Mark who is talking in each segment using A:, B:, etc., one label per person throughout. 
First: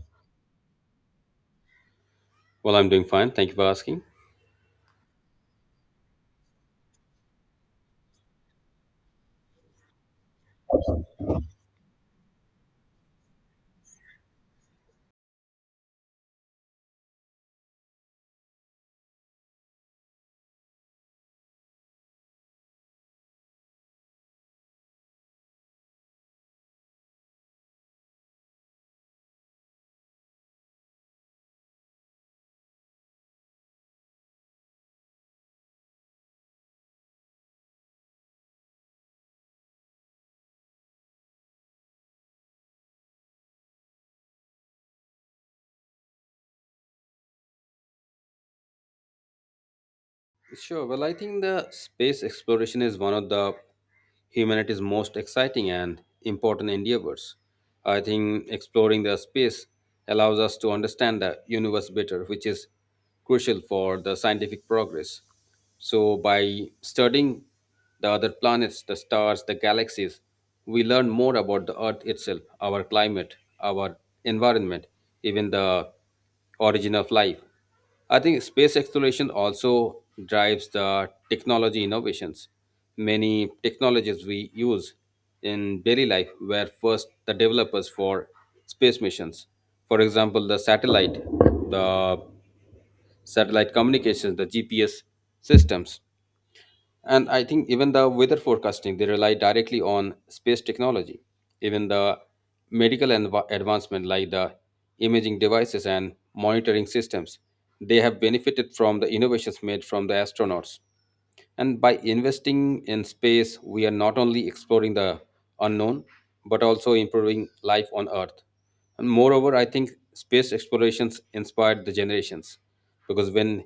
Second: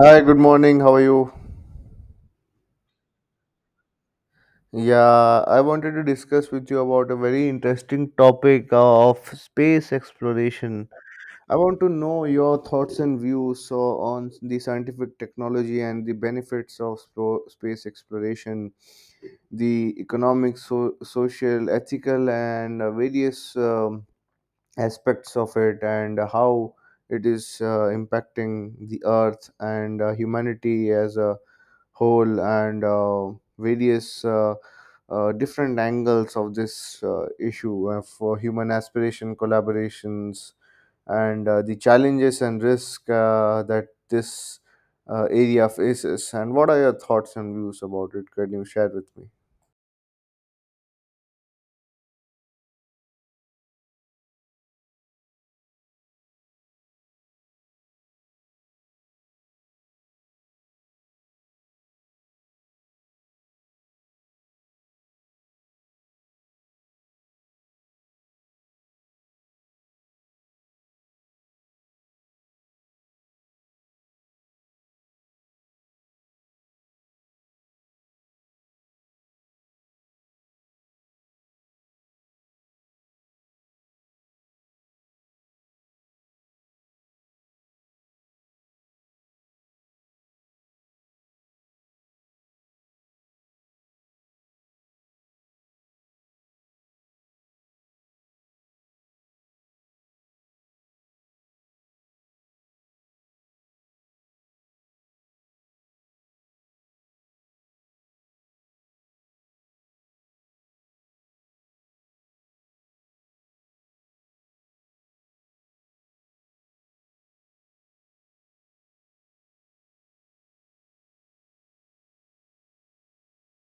A: Hi, good morning. How are you?
B: Well, I'm doing fine. Thank you for asking.
A: Yeah, I wanted to discuss with you about a very interesting topic of space exploration. I want to know your thoughts and views so on the scientific technology and the benefits of space exploration, the economic, social, ethical, and various aspects of it, and how it is impacting the Earth and humanity as a whole and various different angles of this issue for human aspiration collaborations and the challenges and risk that this area faces, and what are your thoughts and views about it? Can you share with me?
B: Sure. Well, I think the space exploration is one of the humanity's most exciting and important endeavors. I think exploring the space allows us to understand the universe better, which is crucial for the scientific progress. So, by studying the other planets, the stars, the galaxies, we learn more about the Earth itself, our climate, our environment, even the origin of life. I think space exploration also drives the technology innovations. Many technologies we use in daily life were first the developers for space missions. For example, the satellite communications, the GPS systems. And I think even the weather forecasting, they rely directly on space technology. Even the advancement like the imaging devices and monitoring systems, they have benefited from the innovations made from the astronauts. And by investing in space, we are not only exploring the unknown, but also improving life on Earth. And moreover, I think space explorations inspired the generations because when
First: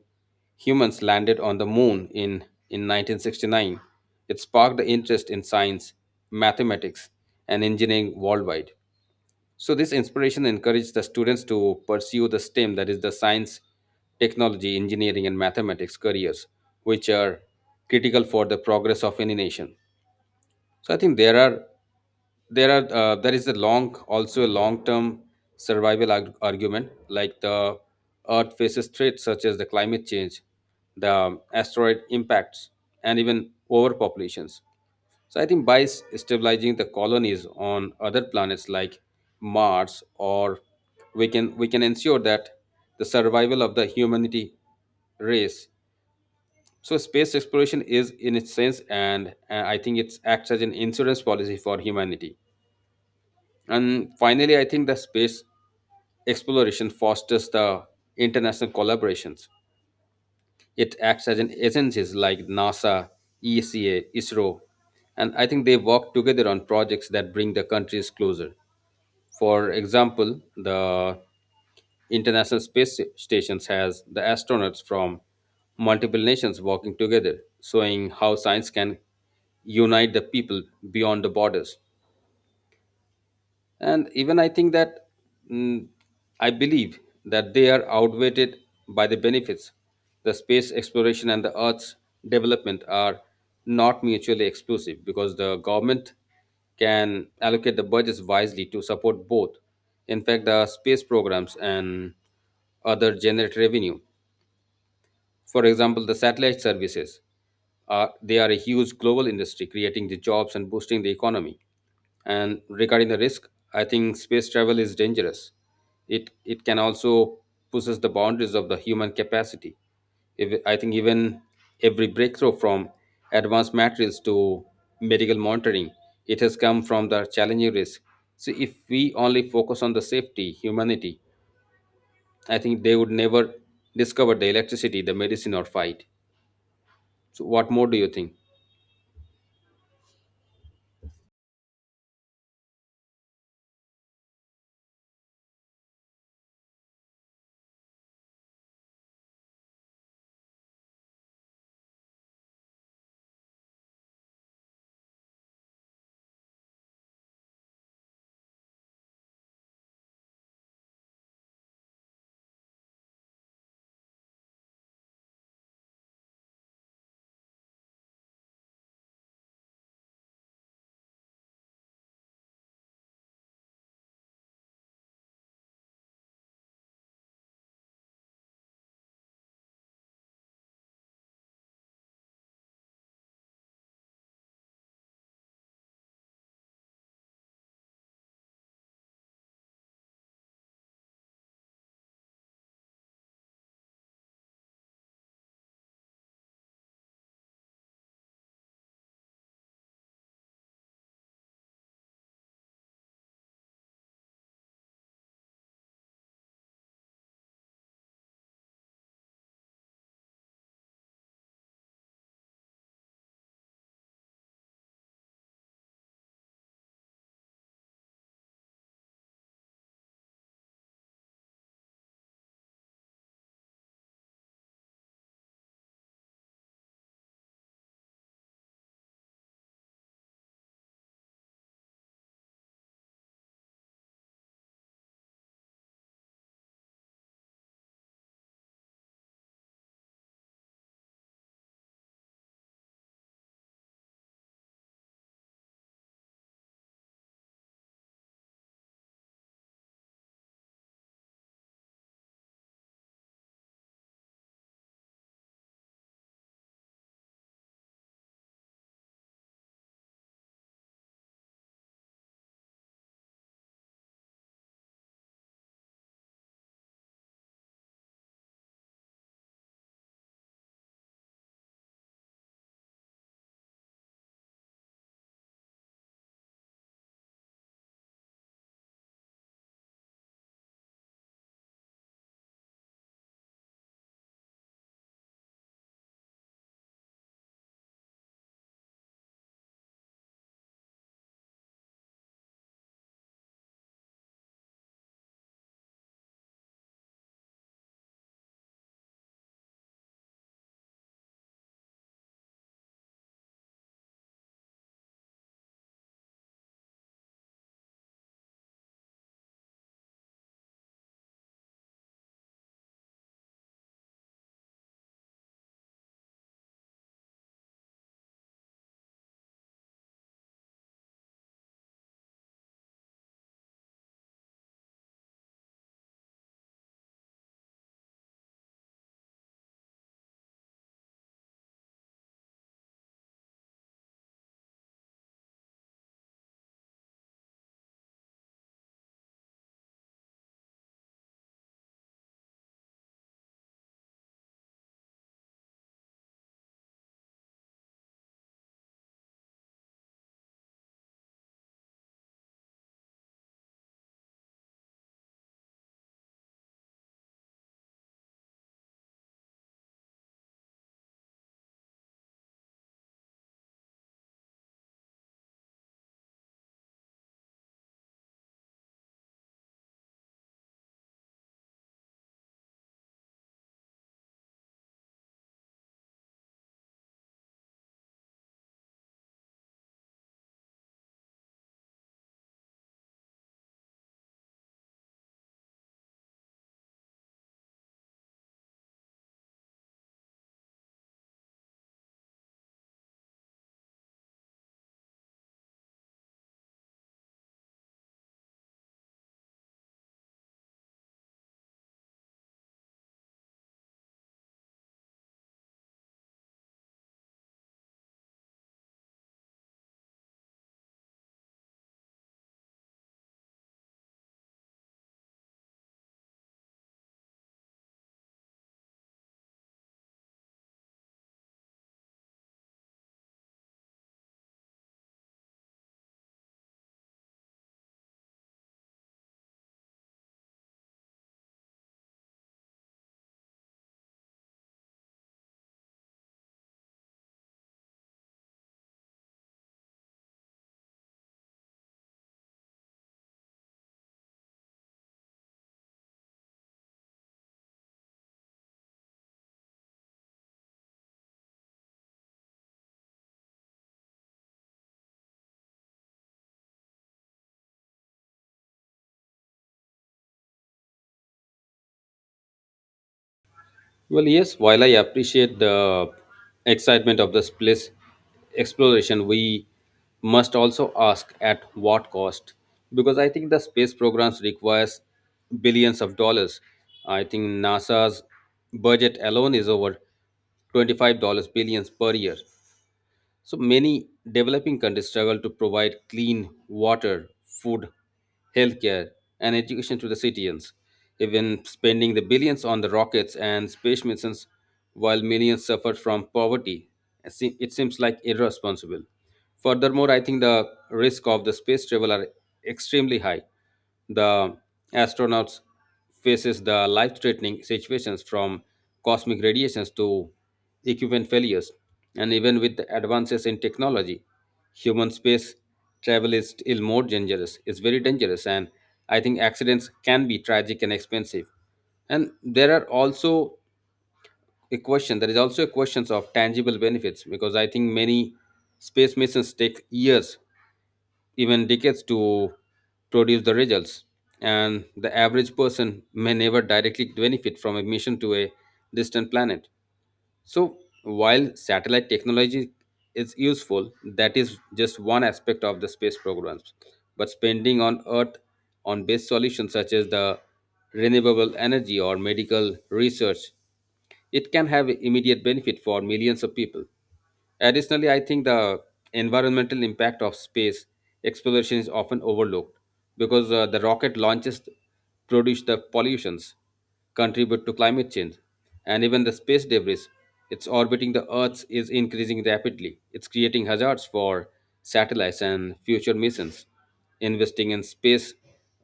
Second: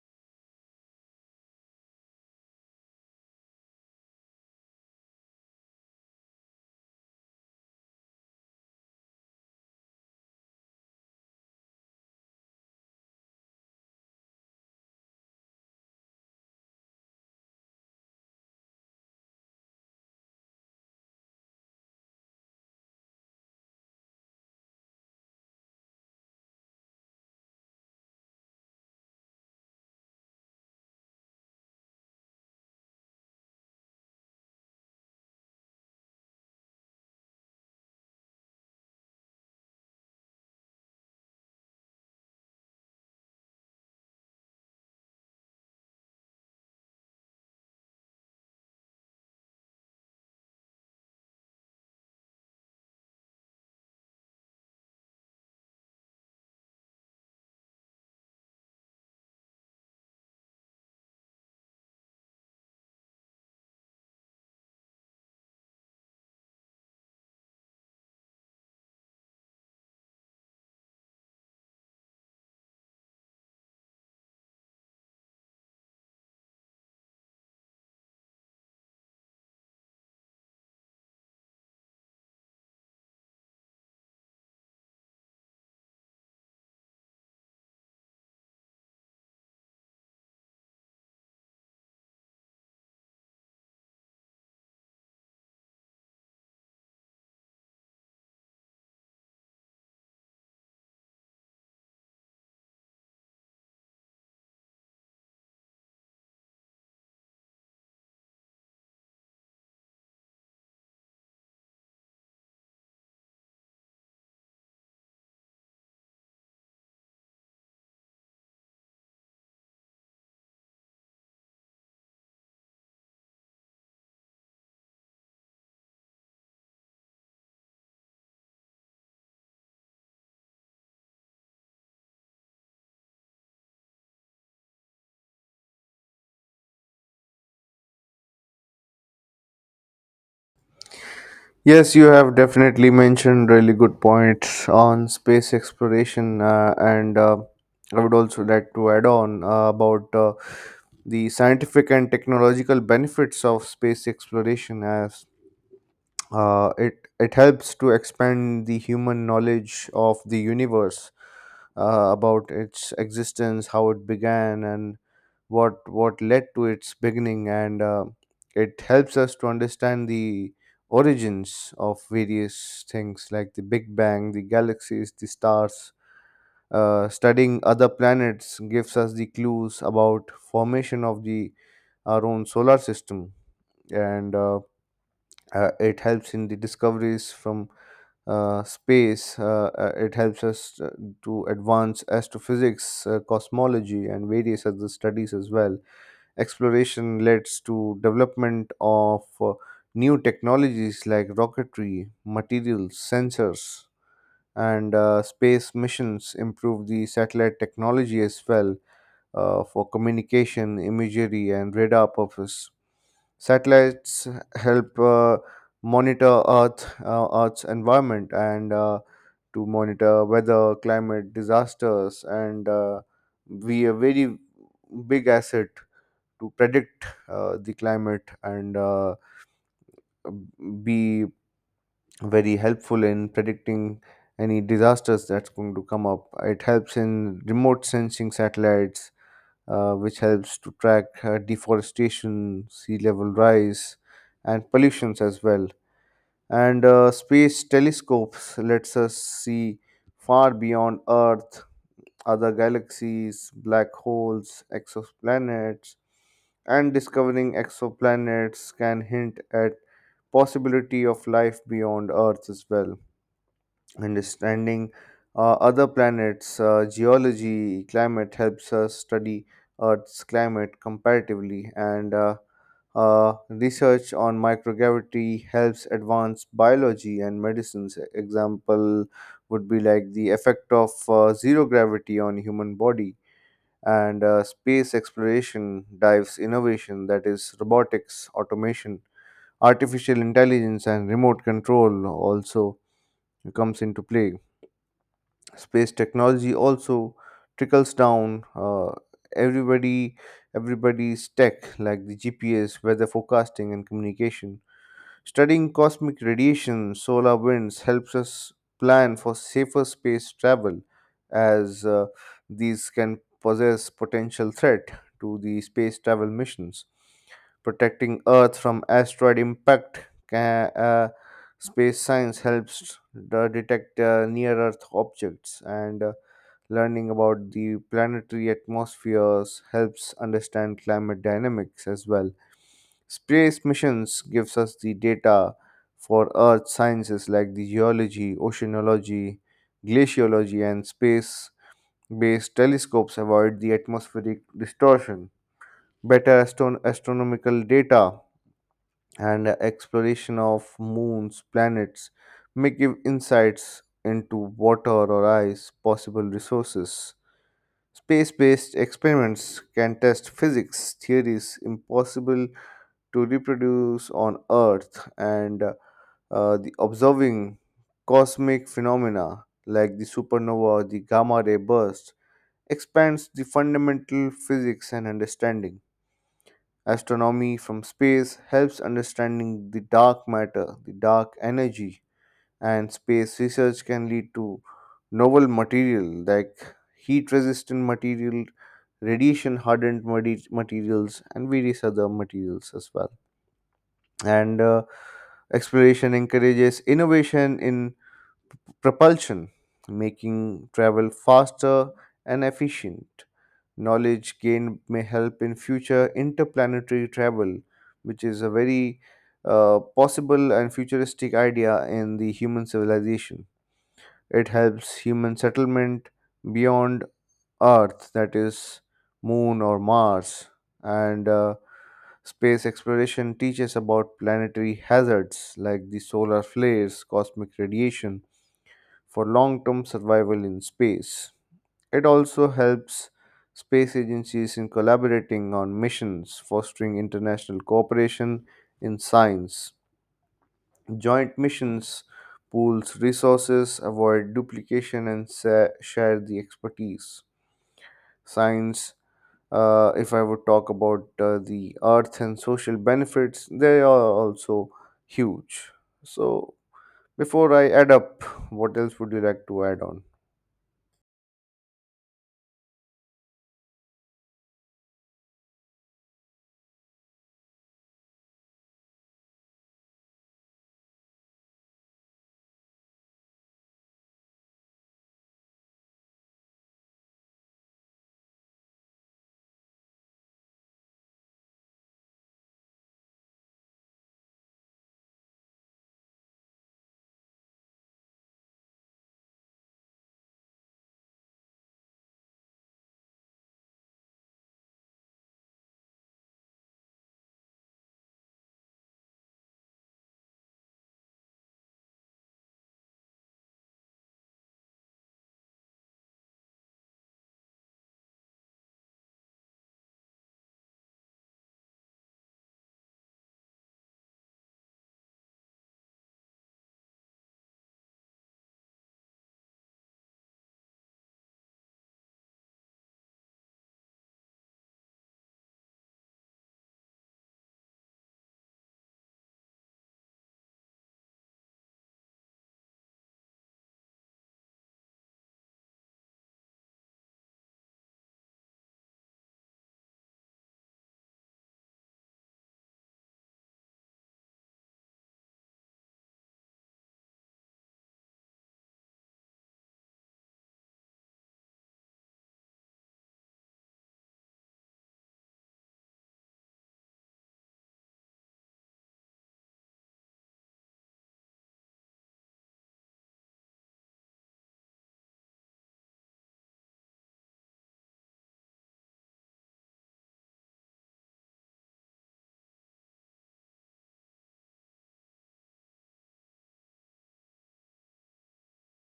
B: humans landed on the moon in 1969, it sparked the interest in science, mathematics, and engineering worldwide. So this inspiration encouraged the students to pursue the STEM, that is the science, technology, engineering, and mathematics careers, which are critical for the progress of any nation. So I think there is a long also a long term survival argument like the Earth faces threats such as the climate change, the asteroid impacts, and even overpopulations. So I think by stabilizing the colonies on other planets like Mars, or we can ensure that the survival of the humanity race. So space exploration is in its sense, and I think it acts as an insurance policy for humanity. And finally, I think the space exploration fosters the international collaborations. It acts as an agencies like NASA, ESA, ISRO, and I think they work together on projects that bring the countries closer. For example, the International Space Station has the astronauts from multiple nations working together, showing how science can unite the people beyond the borders. And even I think that mm, I believe that they are outweighed by the benefits. The space exploration and the earth's development are not mutually exclusive because the government can allocate the budgets wisely to support both. In fact, the space programs and other generate revenue. For example, the satellite services are, they are a huge global industry, creating the jobs and boosting the economy. And regarding the risk, I think space travel is dangerous. It can also pushes the boundaries of the human capacity. If, I think even every breakthrough from advanced materials to medical monitoring, it has come from the challenging risk. So if we only focus on the safety, humanity, I think they would never discover the electricity, the medicine, or fight. So, what more do you think?
A: Yes, you have definitely mentioned really good points on space exploration, and I would also like to add on about the scientific and technological benefits of space exploration as it helps to expand the human knowledge of the universe, about its existence, how it began, and what led to its beginning. And it helps us to understand the origins of various things like the big bang, the galaxies, the stars. Studying other planets gives us the clues about formation of the our own solar system, and it helps in the discoveries from space. It helps us to advance astrophysics, cosmology, and various other studies as well. Exploration leads to development of new technologies like rocketry, materials, sensors, and space missions improve the satellite technology as well, for communication, imagery, and radar purpose. Satellites help monitor Earth, Earth's environment, and to monitor weather, climate, disasters, and be a very big asset to predict the climate, and be very helpful in predicting any disasters that's going to come up. It helps in remote sensing satellites, which helps to track deforestation, sea level rise, and pollutions as well. And space telescopes lets us see far beyond Earth, other galaxies, black holes, exoplanets, and discovering exoplanets can hint at possibility of life beyond Earth as well. Understanding other planets' geology, climate helps us study Earth's climate comparatively, and research on microgravity helps advance biology and medicines. Example would be like the effect of zero gravity on human body, and space exploration dives innovation, that is, robotics, automation, artificial intelligence, and remote control also comes into play. Space technology also trickles down everybody everybody's tech like the gps, weather forecasting, and communication. Studying cosmic radiation, solar winds helps us plan for safer space travel, as these can possess potential threat to the space travel missions. Protecting Earth from asteroid impact, space science helps the detect near Earth objects, and learning about the planetary atmospheres helps understand climate dynamics as well. Space missions gives us the data for earth sciences like the geology, oceanology, glaciology, and space based telescopes avoid the atmospheric distortion. Better astronomical data, and exploration of moons, planets may give insights into water or ice possible resources. Space based experiments can test physics theories impossible to reproduce on Earth, and the observing cosmic phenomena like the supernova, the gamma ray burst expands the fundamental physics and understanding. Astronomy from space helps understanding the dark matter, the dark energy, and space research can lead to novel material like heat resistant material, radiation hardened materials, and various other materials as well. And exploration encourages innovation in propulsion, making travel faster and efficient. Knowledge gained may help in future interplanetary travel, which is a very possible and futuristic idea in the human civilization. It helps human settlement beyond Earth, that is, Moon or Mars, and space exploration teaches about planetary hazards like the solar flares, cosmic radiation for long term survival in space. It also helps space agencies in collaborating on missions, fostering international cooperation in science. Joint missions pools resources, avoid duplication, and share the expertise. Science. If I would talk about the earth and social benefits, they are also huge. So, before I add up, what else would you like to add on?
B: Well, yes, while I appreciate the excitement of the space exploration, we must also ask at what cost? Because I think the space programs requires billions of dollars. I think NASA's budget alone is over $25 billions per year. So many developing countries struggle to provide clean water, food, healthcare, and education to the citizens, even spending the billions on the rockets and space missions while millions suffer from poverty. It seems like irresponsible. Furthermore, I think the risk of the space travel are extremely high. The astronauts faces the life-threatening situations from cosmic radiations to equipment failures, and even with the advances in technology, human space travel is still more dangerous. It's very dangerous, and I think accidents can be tragic and expensive. And there are also a question. There is also a question of tangible benefits because I think many space missions take years, even decades to produce the results. And the average person may never directly benefit from a mission to a distant planet. So, while satellite technology is useful, that is just one aspect of the space programs. But spending on Earth on base solutions such as the renewable energy or medical research, it can have immediate benefit for millions of people. Additionally, I think the environmental impact of space exploration is often overlooked because the rocket launches produce the pollutions, contribute to climate change, and even the space debris. It's orbiting the Earth is increasing rapidly. It's creating hazards for satellites and future missions. Investing in space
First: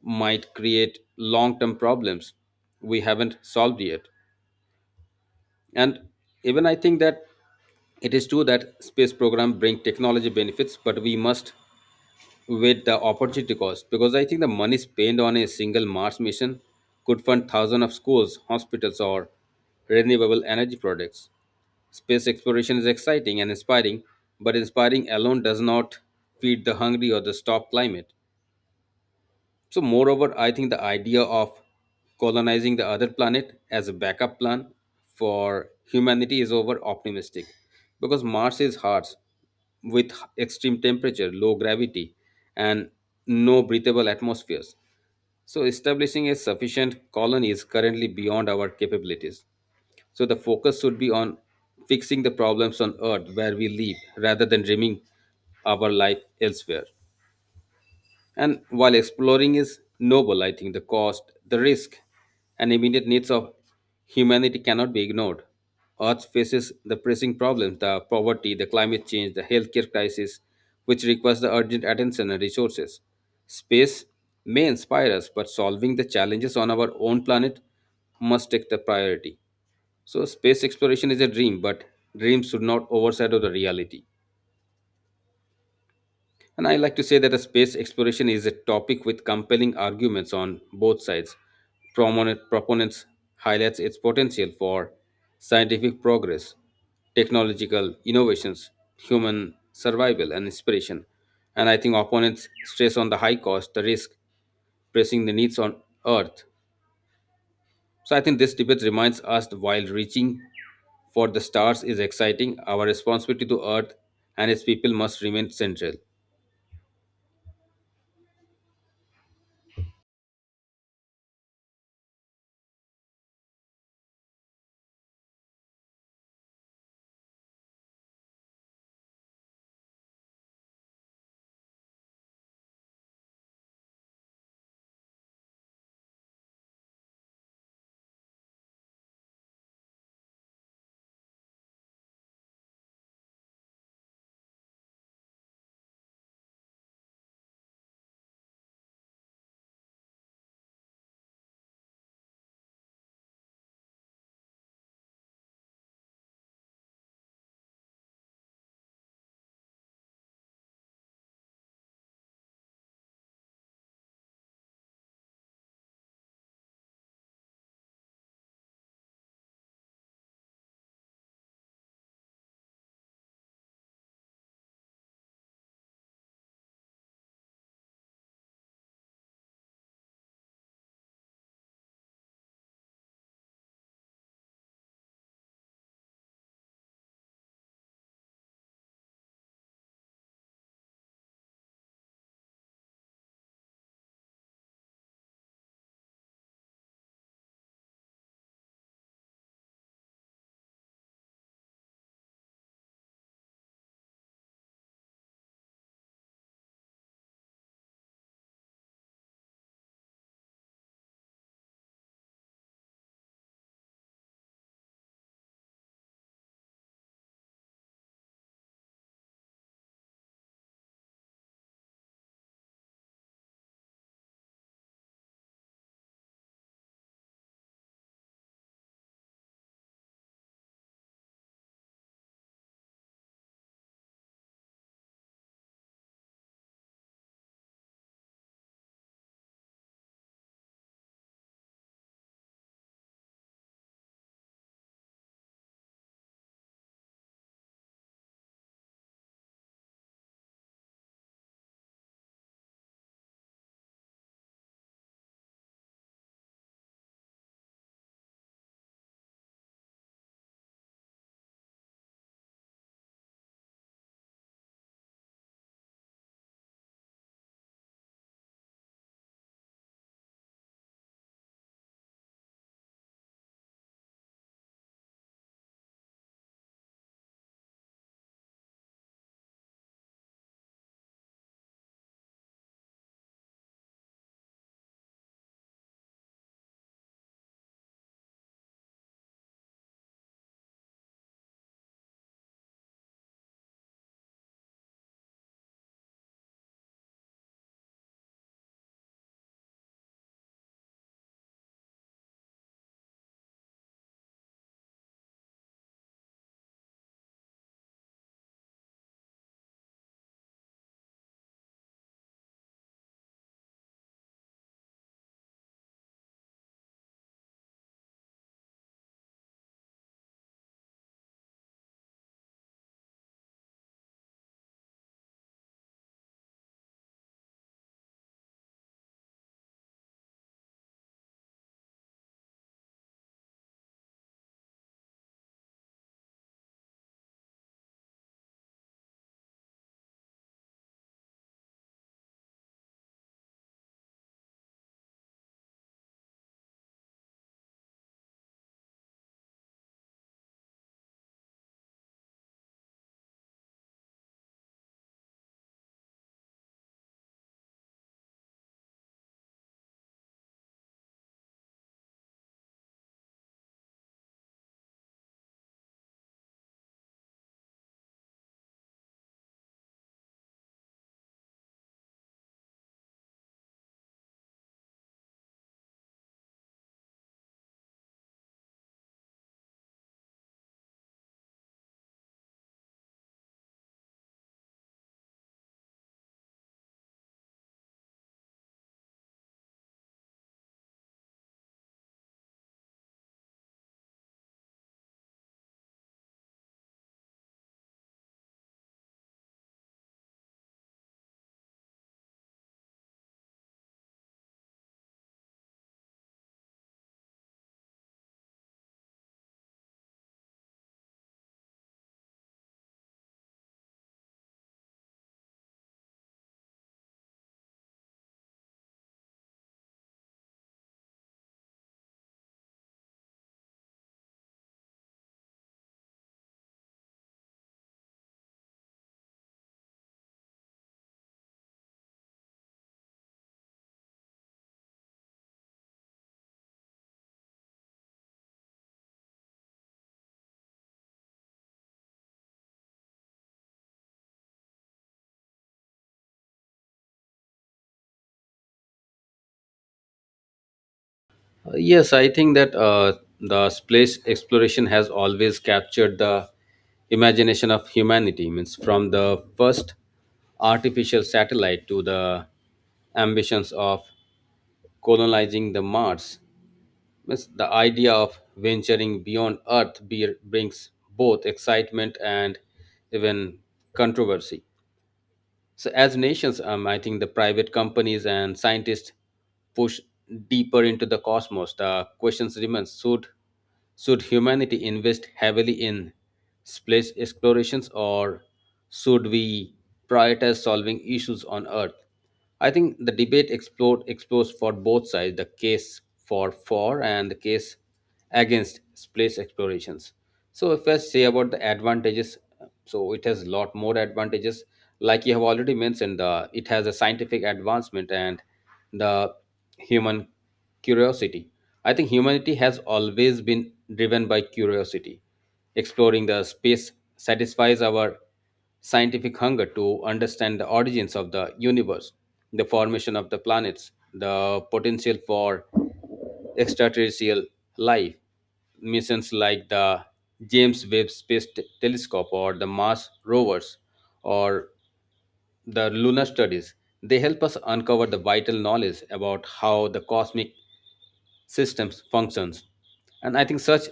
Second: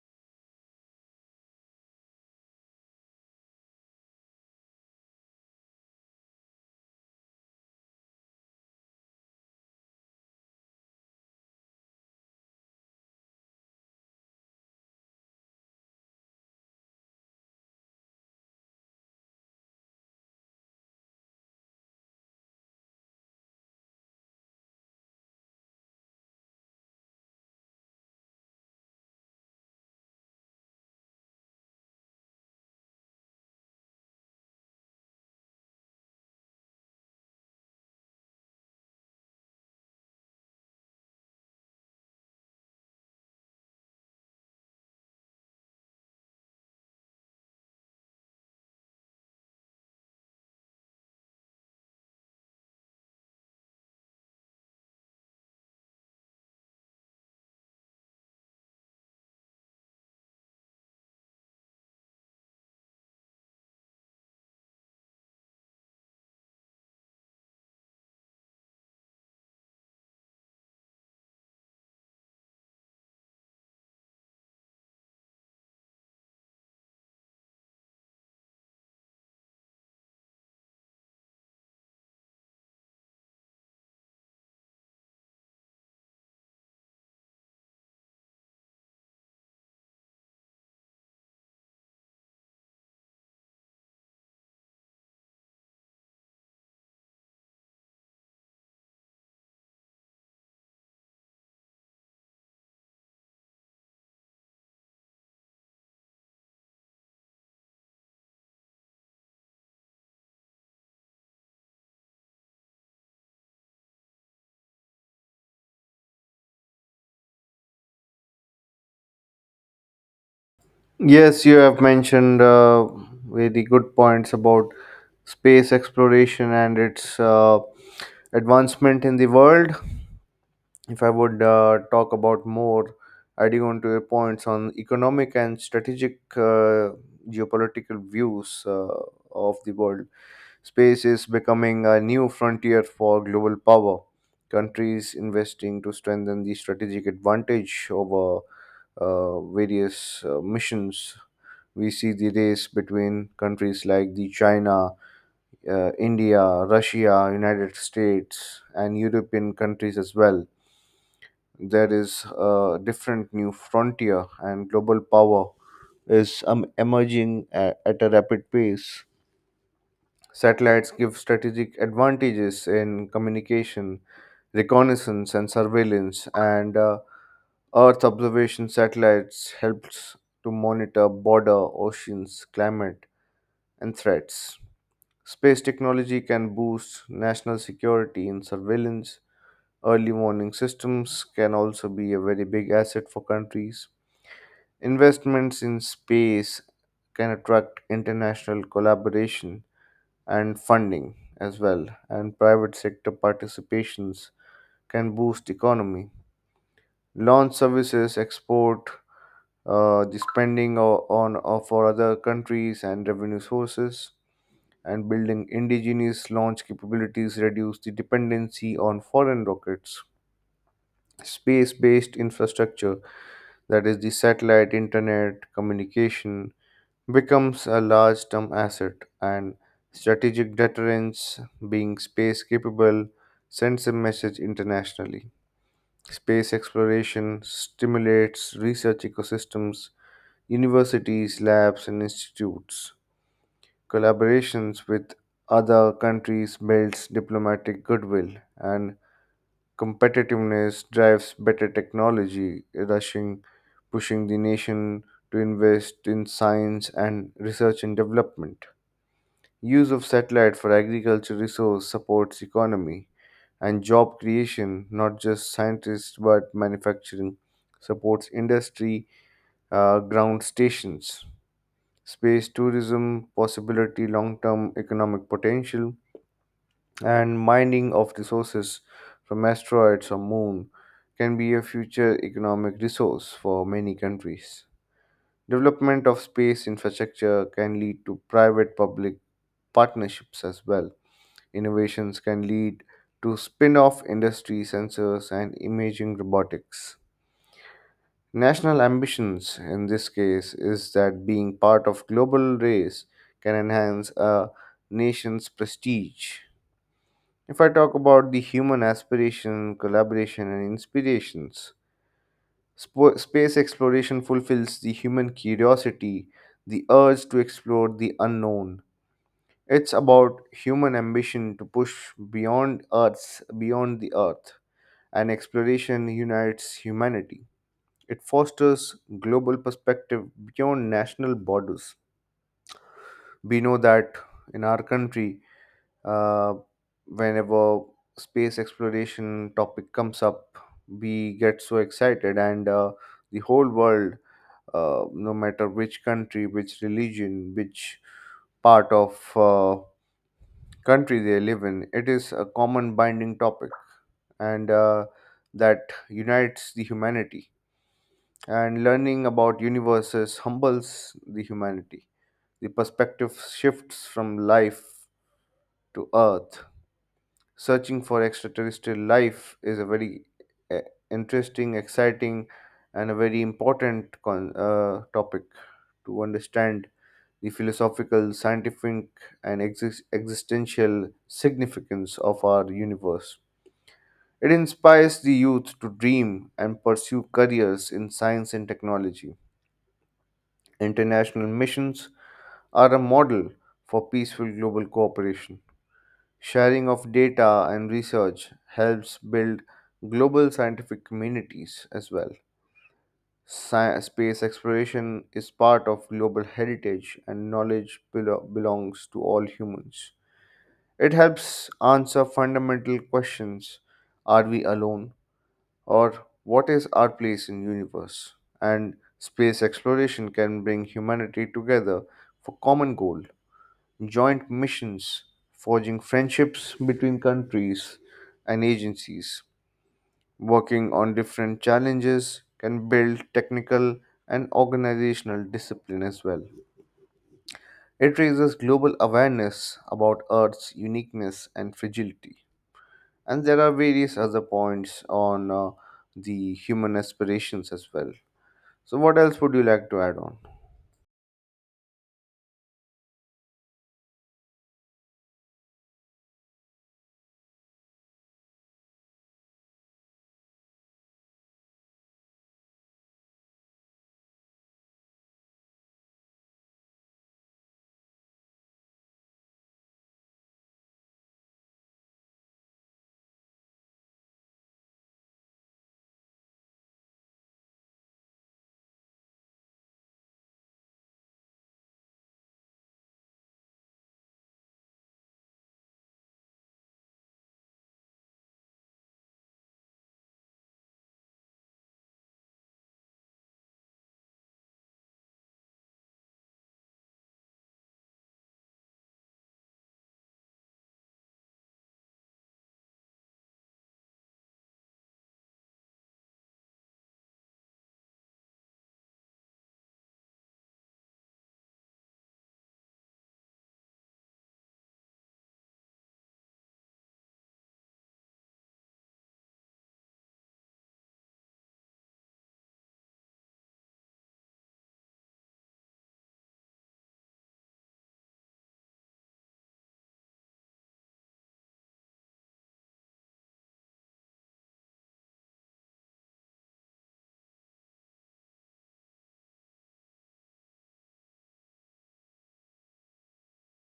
B: might create long-term problems we haven't solved yet. And even I think that it is true that space program bring technology benefits, but we must weigh the opportunity cost because I think the money spent on a single Mars mission could fund thousands of schools, hospitals, or renewable energy projects. Space exploration is exciting and inspiring, but inspiring alone does not feed the hungry or the stop climate. So, moreover, I think the idea of colonizing the other planet as a backup plan for humanity is over optimistic because Mars is harsh with extreme temperature, low gravity, and no breathable atmospheres. So, establishing a sufficient colony is currently beyond our capabilities. So, the focus should be on fixing the problems on Earth where we live rather than dreaming our life elsewhere. And while exploring is noble, I think the cost, the risk, and immediate needs of humanity cannot be ignored. Earth faces the pressing problems, the poverty, the climate change, the healthcare crisis, which requires the urgent attention and resources. Space may inspire us, but solving the challenges on our own planet must take the priority. So, space exploration is a dream, but dreams should not overshadow the reality. And I like to say that a space exploration is a topic with compelling arguments on both sides. Prominent proponents highlights its potential for scientific progress, technological innovations, human survival and inspiration. And I think opponents stress on the high cost, the risk, pressing the needs on earth. So I think this debate reminds us that while reaching for the stars is exciting, our responsibility to earth and its people must remain central.
A: Yes, you have mentioned very good points about space exploration and its advancement in the world. If I would talk about more, adding on to your points on economic and strategic geopolitical views of the world, space is becoming a new frontier for global power. Countries investing to strengthen the strategic advantage over various missions. We see the race between countries like the China, India, Russia, United States, and European countries as well. There is a different new frontier, and global power is emerging at a rapid pace. Satellites give strategic advantages in communication, reconnaissance, and surveillance, and Earth observation satellites helps to monitor border, oceans, climate, and threats. Space technology can boost national security in surveillance. Early warning systems can also be a very big asset for countries. Investments in space can attract international collaboration and funding as well, and private sector participations can boost economy. Launch services export the spending on for other countries and revenue sources, and building indigenous launch capabilities reduce the dependency on foreign rockets. Space based infrastructure, that is, the satellite, internet, communication, becomes a large term asset, and strategic deterrence, being space capable, sends a message internationally. Space exploration stimulates research ecosystems, universities, labs, and institutes. Collaborations with other countries builds diplomatic goodwill, and competitiveness drives better technology, rushing, pushing the nation to invest in science and research and development. Use of satellite for agriculture resource supports economy and job creation, not just scientists but manufacturing, supports industry, ground stations. Space tourism possibility, long term economic potential, and mining of resources from asteroids or moon can be a future economic resource for many countries. Development of space infrastructure can lead to private public partnerships as well. Innovations can lead to spin off industry sensors and imaging robotics. National ambitions in this case is that being part of global race can enhance a nation's prestige. If I talk about the human aspiration, collaboration, and inspirations, space exploration fulfills the human curiosity, the urge to explore the unknown. It's about human ambition to push beyond Earth's, beyond the Earth, and exploration unites humanity. It fosters global perspective beyond national borders. We know that in our country, uh, whenever space exploration topic comes up, we get so excited, and the whole world, no matter which country, which religion, which part of country they live in, it is a common binding topic, and that unites the humanity, and learning about universes humbles the humanity, the perspective shifts from life to earth. Searching for extraterrestrial life is a very uh, interesting, exciting, and a very important topic to understand the philosophical, scientific, and existential significance of our universe. It inspires the youth to dream and pursue careers in science and technology. International missions are a model for peaceful global cooperation. Sharing of data and research helps build global scientific communities as well. Space exploration is part of global heritage, and knowledge belongs to all humans. It helps answer fundamental questions: are we alone, or what is our place in universe? And space exploration can bring humanity together for common goal, joint missions, forging friendships between countries and agencies, working on different challenges can build technical and organizational discipline as well. It raises global awareness about Earth's uniqueness and fragility. And there are various other points on the human aspirations as well. So, what else would you like to add on?
B: Yes, I think that the space exploration has always captured the imagination of humanity. Means from the first artificial satellite to the ambitions of colonizing the Mars. Means the idea of venturing beyond Earth brings both excitement and even controversy. So, as nations, I think the private companies and scientists push deeper into the cosmos. The questions remain: Should humanity invest heavily in space explorations, or should we prioritize solving issues on Earth? I think the debate explores for both sides the case for and the case against space explorations. So if I say about the advantages, so it has a lot more advantages. Like you have already mentioned, the it has a scientific advancement and the human curiosity. I think humanity has always been driven by curiosity. Exploring the space satisfies our scientific hunger to understand the origins of the universe, the formation of the planets, the potential for extraterrestrial life. Missions like the James Webb Space Telescope or the Mars rovers or the lunar studies, they help us uncover the vital knowledge about how the cosmic systems functions. And I think such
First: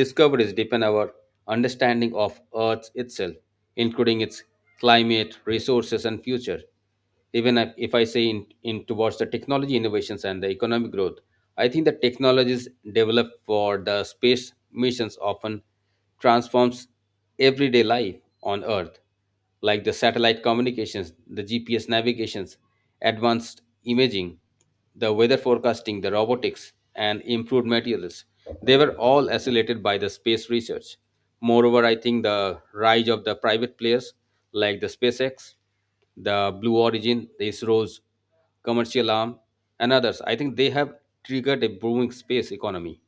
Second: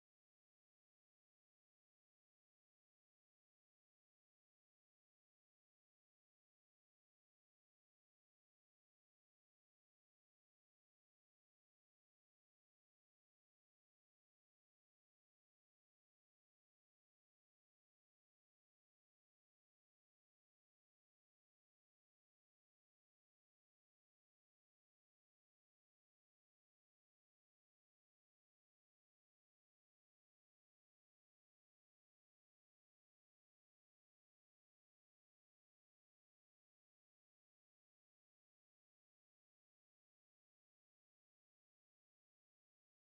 B: discoveries deepen our understanding of earth itself, including its climate resources and future. Even if I say in towards the technology innovations and the economic growth, I think the technologies developed for the space missions often transforms everyday life on earth like the satellite communications, the GPS navigations, advanced imaging, the weather forecasting, the robotics, and improved materials. They were all accelerated by the space research. Moreover, I think the rise of the private players like the SpaceX, the Blue Origin, the ISRO's commercial arm, and others, I think they have triggered a booming space economy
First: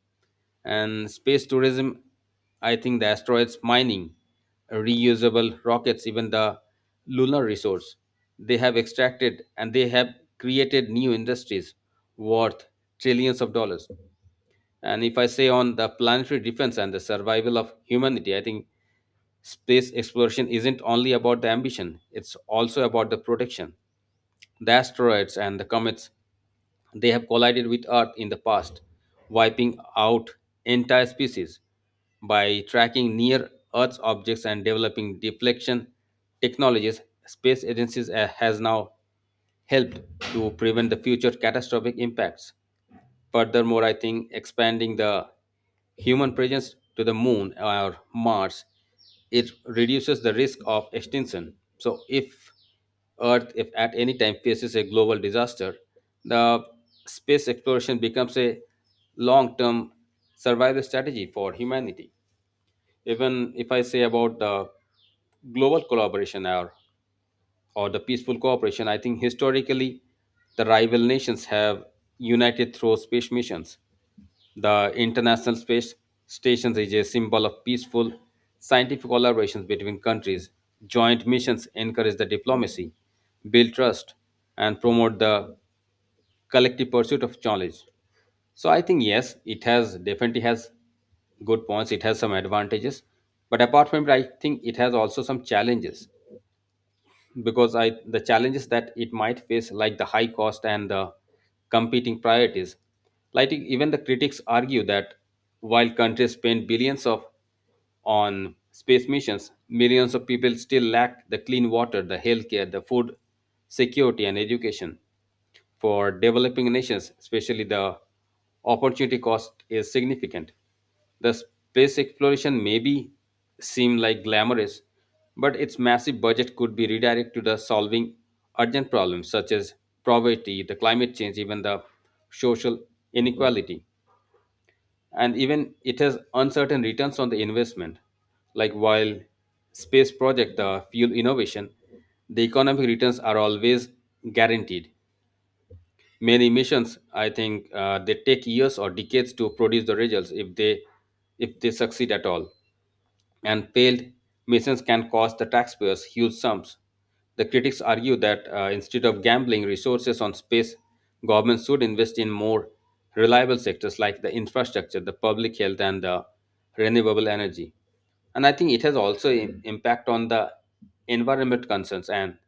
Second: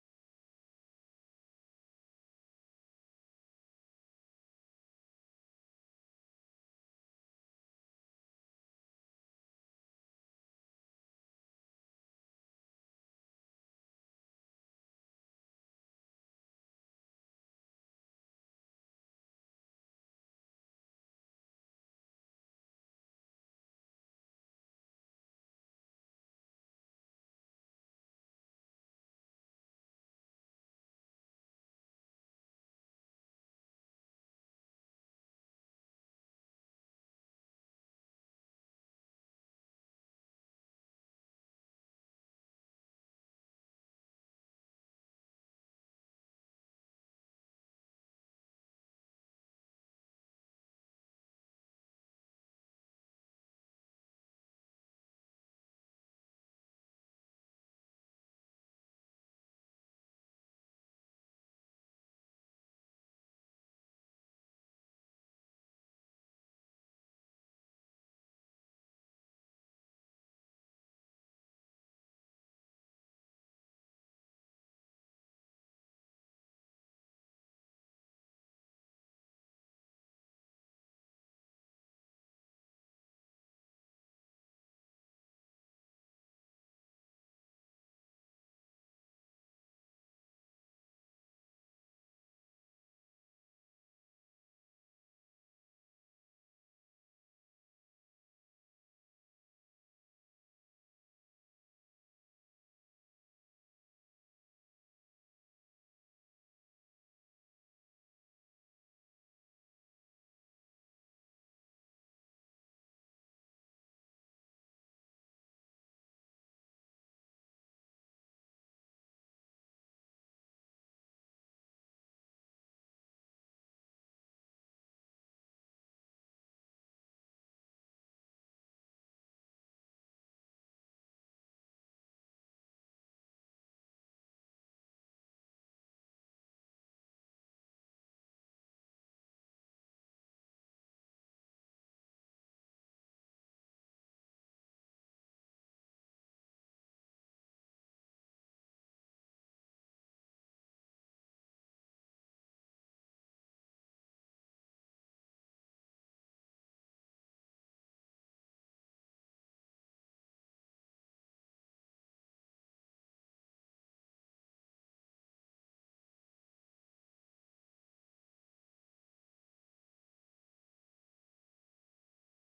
B: and space tourism. I think the asteroids mining, reusable rockets, even the lunar resource, they have extracted and they have created new industries worth trillions of dollars. And if I say on the planetary defense and the survival of humanity, I think space exploration isn't only about the ambition, it's also about the protection. The asteroids and the comets, they have collided with Earth in the past, wiping out entire species. By tracking near Earth's objects and developing deflection technologies, space agencies has now helped to prevent the future catastrophic impacts. Furthermore, I think expanding the human presence to the moon or Mars, it reduces the risk of extinction. So if Earth, if at any time faces a global disaster, the space exploration becomes a long-term survival strategy for humanity. Even if I say about the global collaboration or the peaceful cooperation, I think historically the rival nations have united through space missions. The International Space Station is a symbol of peaceful scientific collaborations between countries. Joint missions encourage the diplomacy, build trust, and promote the collective pursuit of knowledge. So I think yes, it has definitely has good points. It has some advantages, but apart from it, I think it has also some challenges because I the challenges that it might face, like the high cost and the competing priorities. Like even the critics argue that while countries spend billions of on space missions, millions of people still lack the clean water, the healthcare, the food security, and education. For developing nations, especially the opportunity cost is significant. The space exploration may be seem like glamorous, but its massive budget could be redirected to the solving urgent problems such as poverty, the climate change, even the social inequality, and even it has uncertain returns on the investment. Like while space project, the fuel innovation, the economic returns are always guaranteed. Many missions I think they take years or decades to produce the results if they succeed at all. And failed missions can cost the taxpayers huge sums. The critics argue that instead of gambling resources on space, governments should invest in more reliable sectors like the infrastructure, the public health, and the renewable energy. And I think it has also impact on the environment concerns and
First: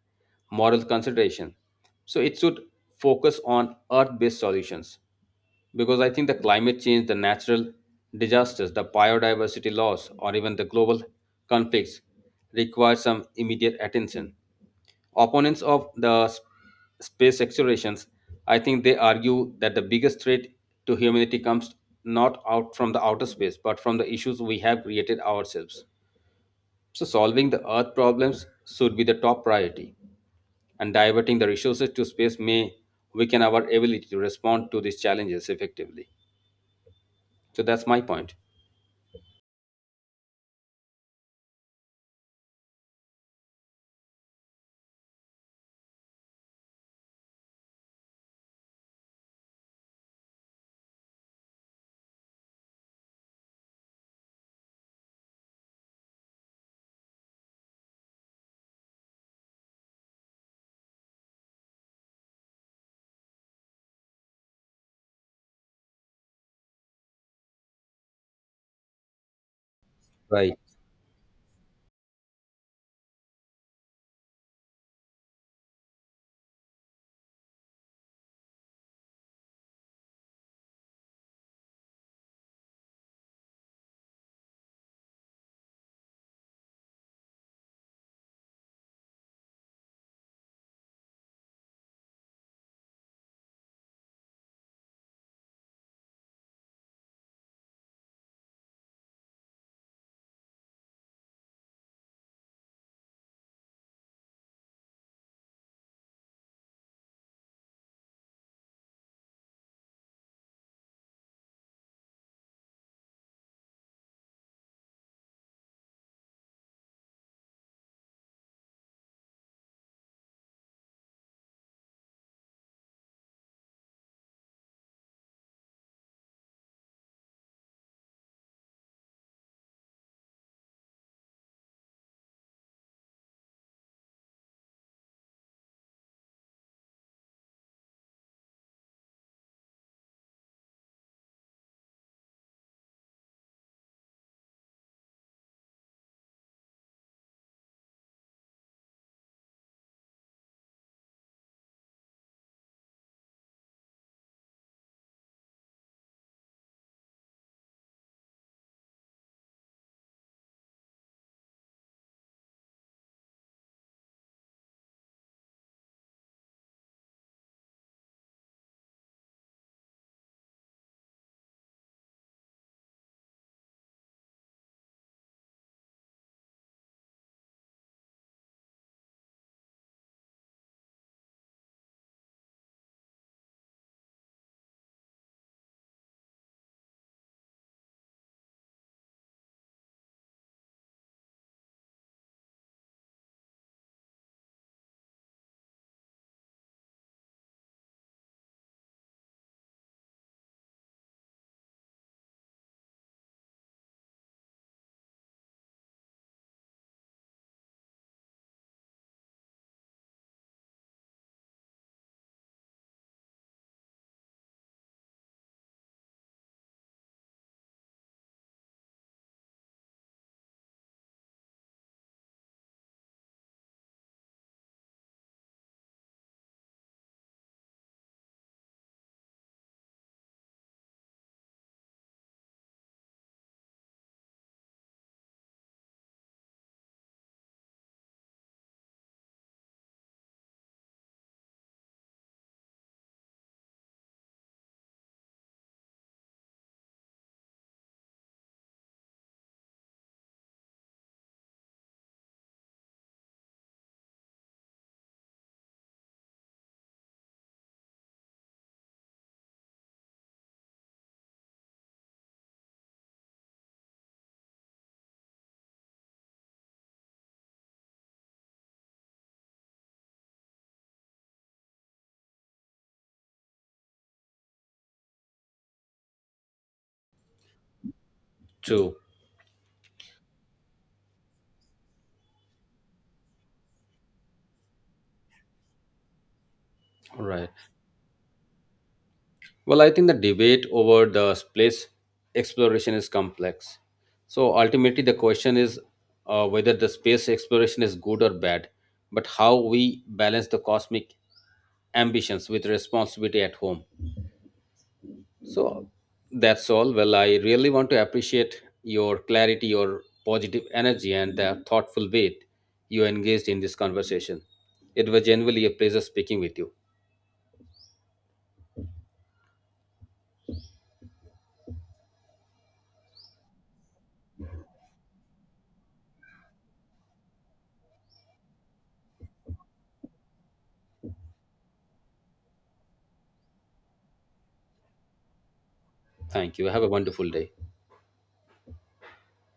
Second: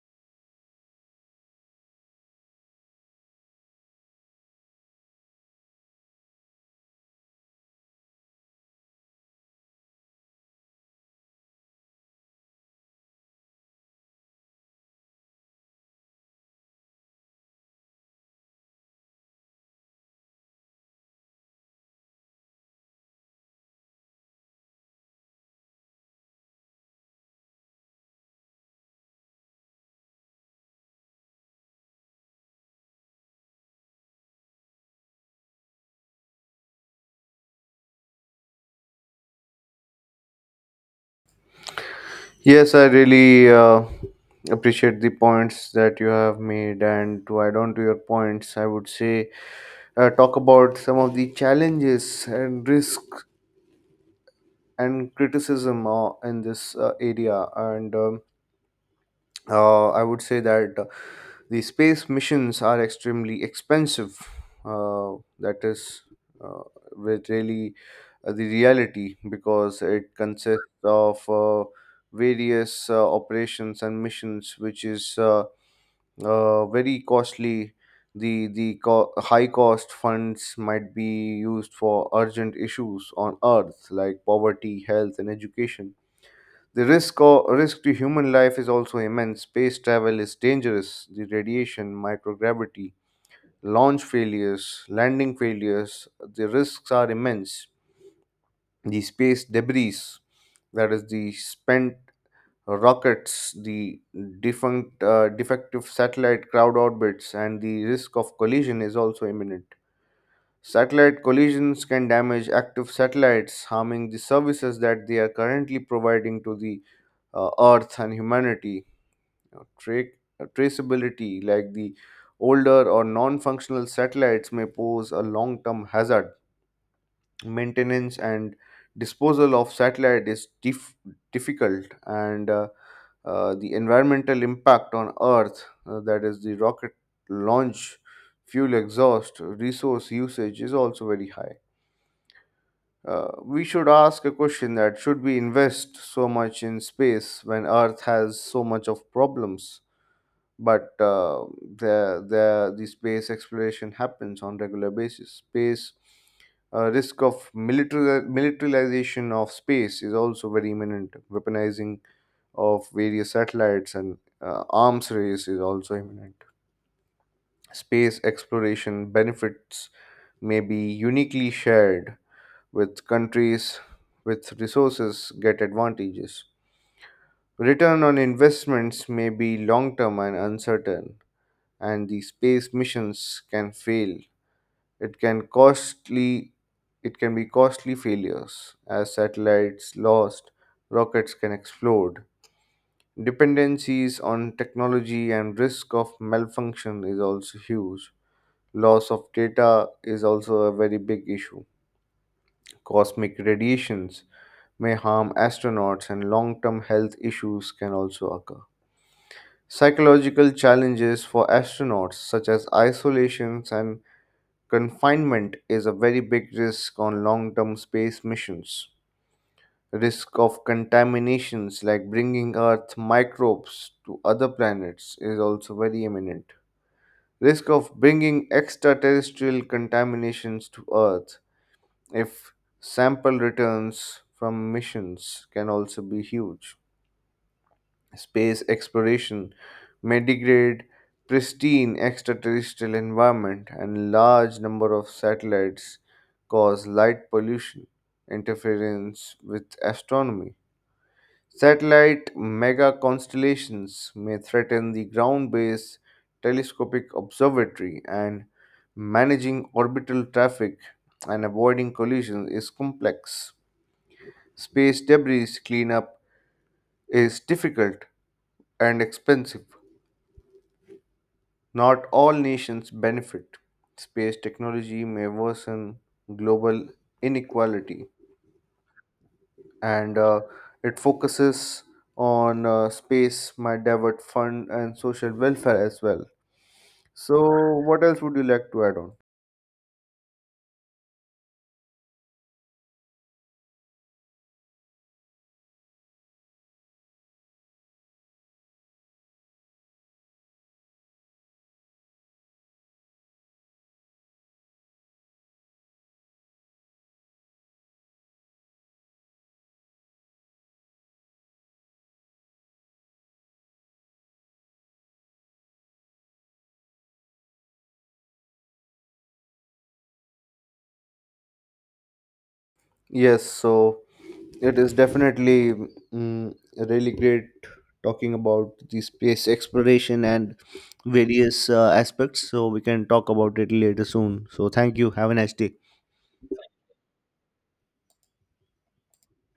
B: moral consideration. So it should focus on earth-based solutions because I think the climate change, the natural disasters, the biodiversity loss, or even the global conflicts require some immediate attention. Opponents of the space explorations, I think they argue that the biggest threat to humanity comes not out from the outer space, but from the issues we have created ourselves. So solving the earth problems should be the top priority, and diverting the resources to space may weaken our ability to respond to these challenges effectively. So that's my point.
A: Yes, I really appreciate the points that you have made. And to add on to your points, I would say talk about some of the challenges and risks and criticism in this area. And I would say that the space missions are extremely expensive. That is uh, with really the reality because it
B: Right.
A: consists of various operations and missions, which is very costly. High cost funds might be used for urgent issues on Earth like poverty, health, and education. The risk, risk to human life is also immense. Space travel is dangerous. The radiation, microgravity, launch failures, landing failures, the risks are immense. The space debris, that is, the spent rockets, the defunct, defective satellite crowd orbits, and the risk of collision is also imminent. Satellite collisions can damage active satellites, harming the services that they are currently providing to the Earth and humanity. Know, traceability, like the older or non functional satellites, may pose a long term hazard. Maintenance and disposal of satellite is difficult, and the environmental impact on Earth, that is, the rocket launch, fuel exhaust, resource usage, is also very high. We should ask a question: that should we invest so much in space when Earth has so much of problems? But the space exploration happens on regular basis. Space risk of militarization of space is also very imminent. Weaponizing of various satellites and arms race is also imminent. Space exploration benefits may be uniquely shared with countries with resources get advantages. Return on investments may be long term and uncertain, and the space missions can fail. It can costly, it can be costly failures as satellites lost, rockets can explode. Dependencies on technology and risk of malfunction is also huge. Loss of data is also a very big issue. Cosmic radiations may harm astronauts, and long-term health issues can also occur. Psychological challenges for astronauts, such as isolations and confinement, is a very big risk on long term space missions. Risk of contaminations like bringing Earth microbes to other planets is also very imminent. Risk of bringing extraterrestrial contaminations to Earth if sample returns from missions can also be huge. Space exploration may degrade pristine extraterrestrial environment, and large number of satellites cause light pollution, interference with astronomy. Satellite mega constellations may threaten the ground-based telescopic observatory, and managing orbital traffic and avoiding collisions is complex. Space debris cleanup is difficult and expensive. Not all nations benefit. Space technology may worsen global inequality,
B: True.
A: and it focuses on space might divert fund and social welfare as well. So,
B: Right.
A: what else would you like to add on?
B: Well, I think the debate over the space exploration is complex. So ultimately, the question is whether the space exploration is good or bad, but how we balance the cosmic ambitions with responsibility at home. So that's all. Well, I really want to appreciate your clarity, your positive energy, and the thoughtful way you engaged in this conversation. It was genuinely a pleasure speaking with you.
A: Yes, so it is definitely really great talking about the space exploration and various aspects. So, we can talk about it later soon. So, thank you. Have a nice day.
B: Thank you. Have a wonderful day.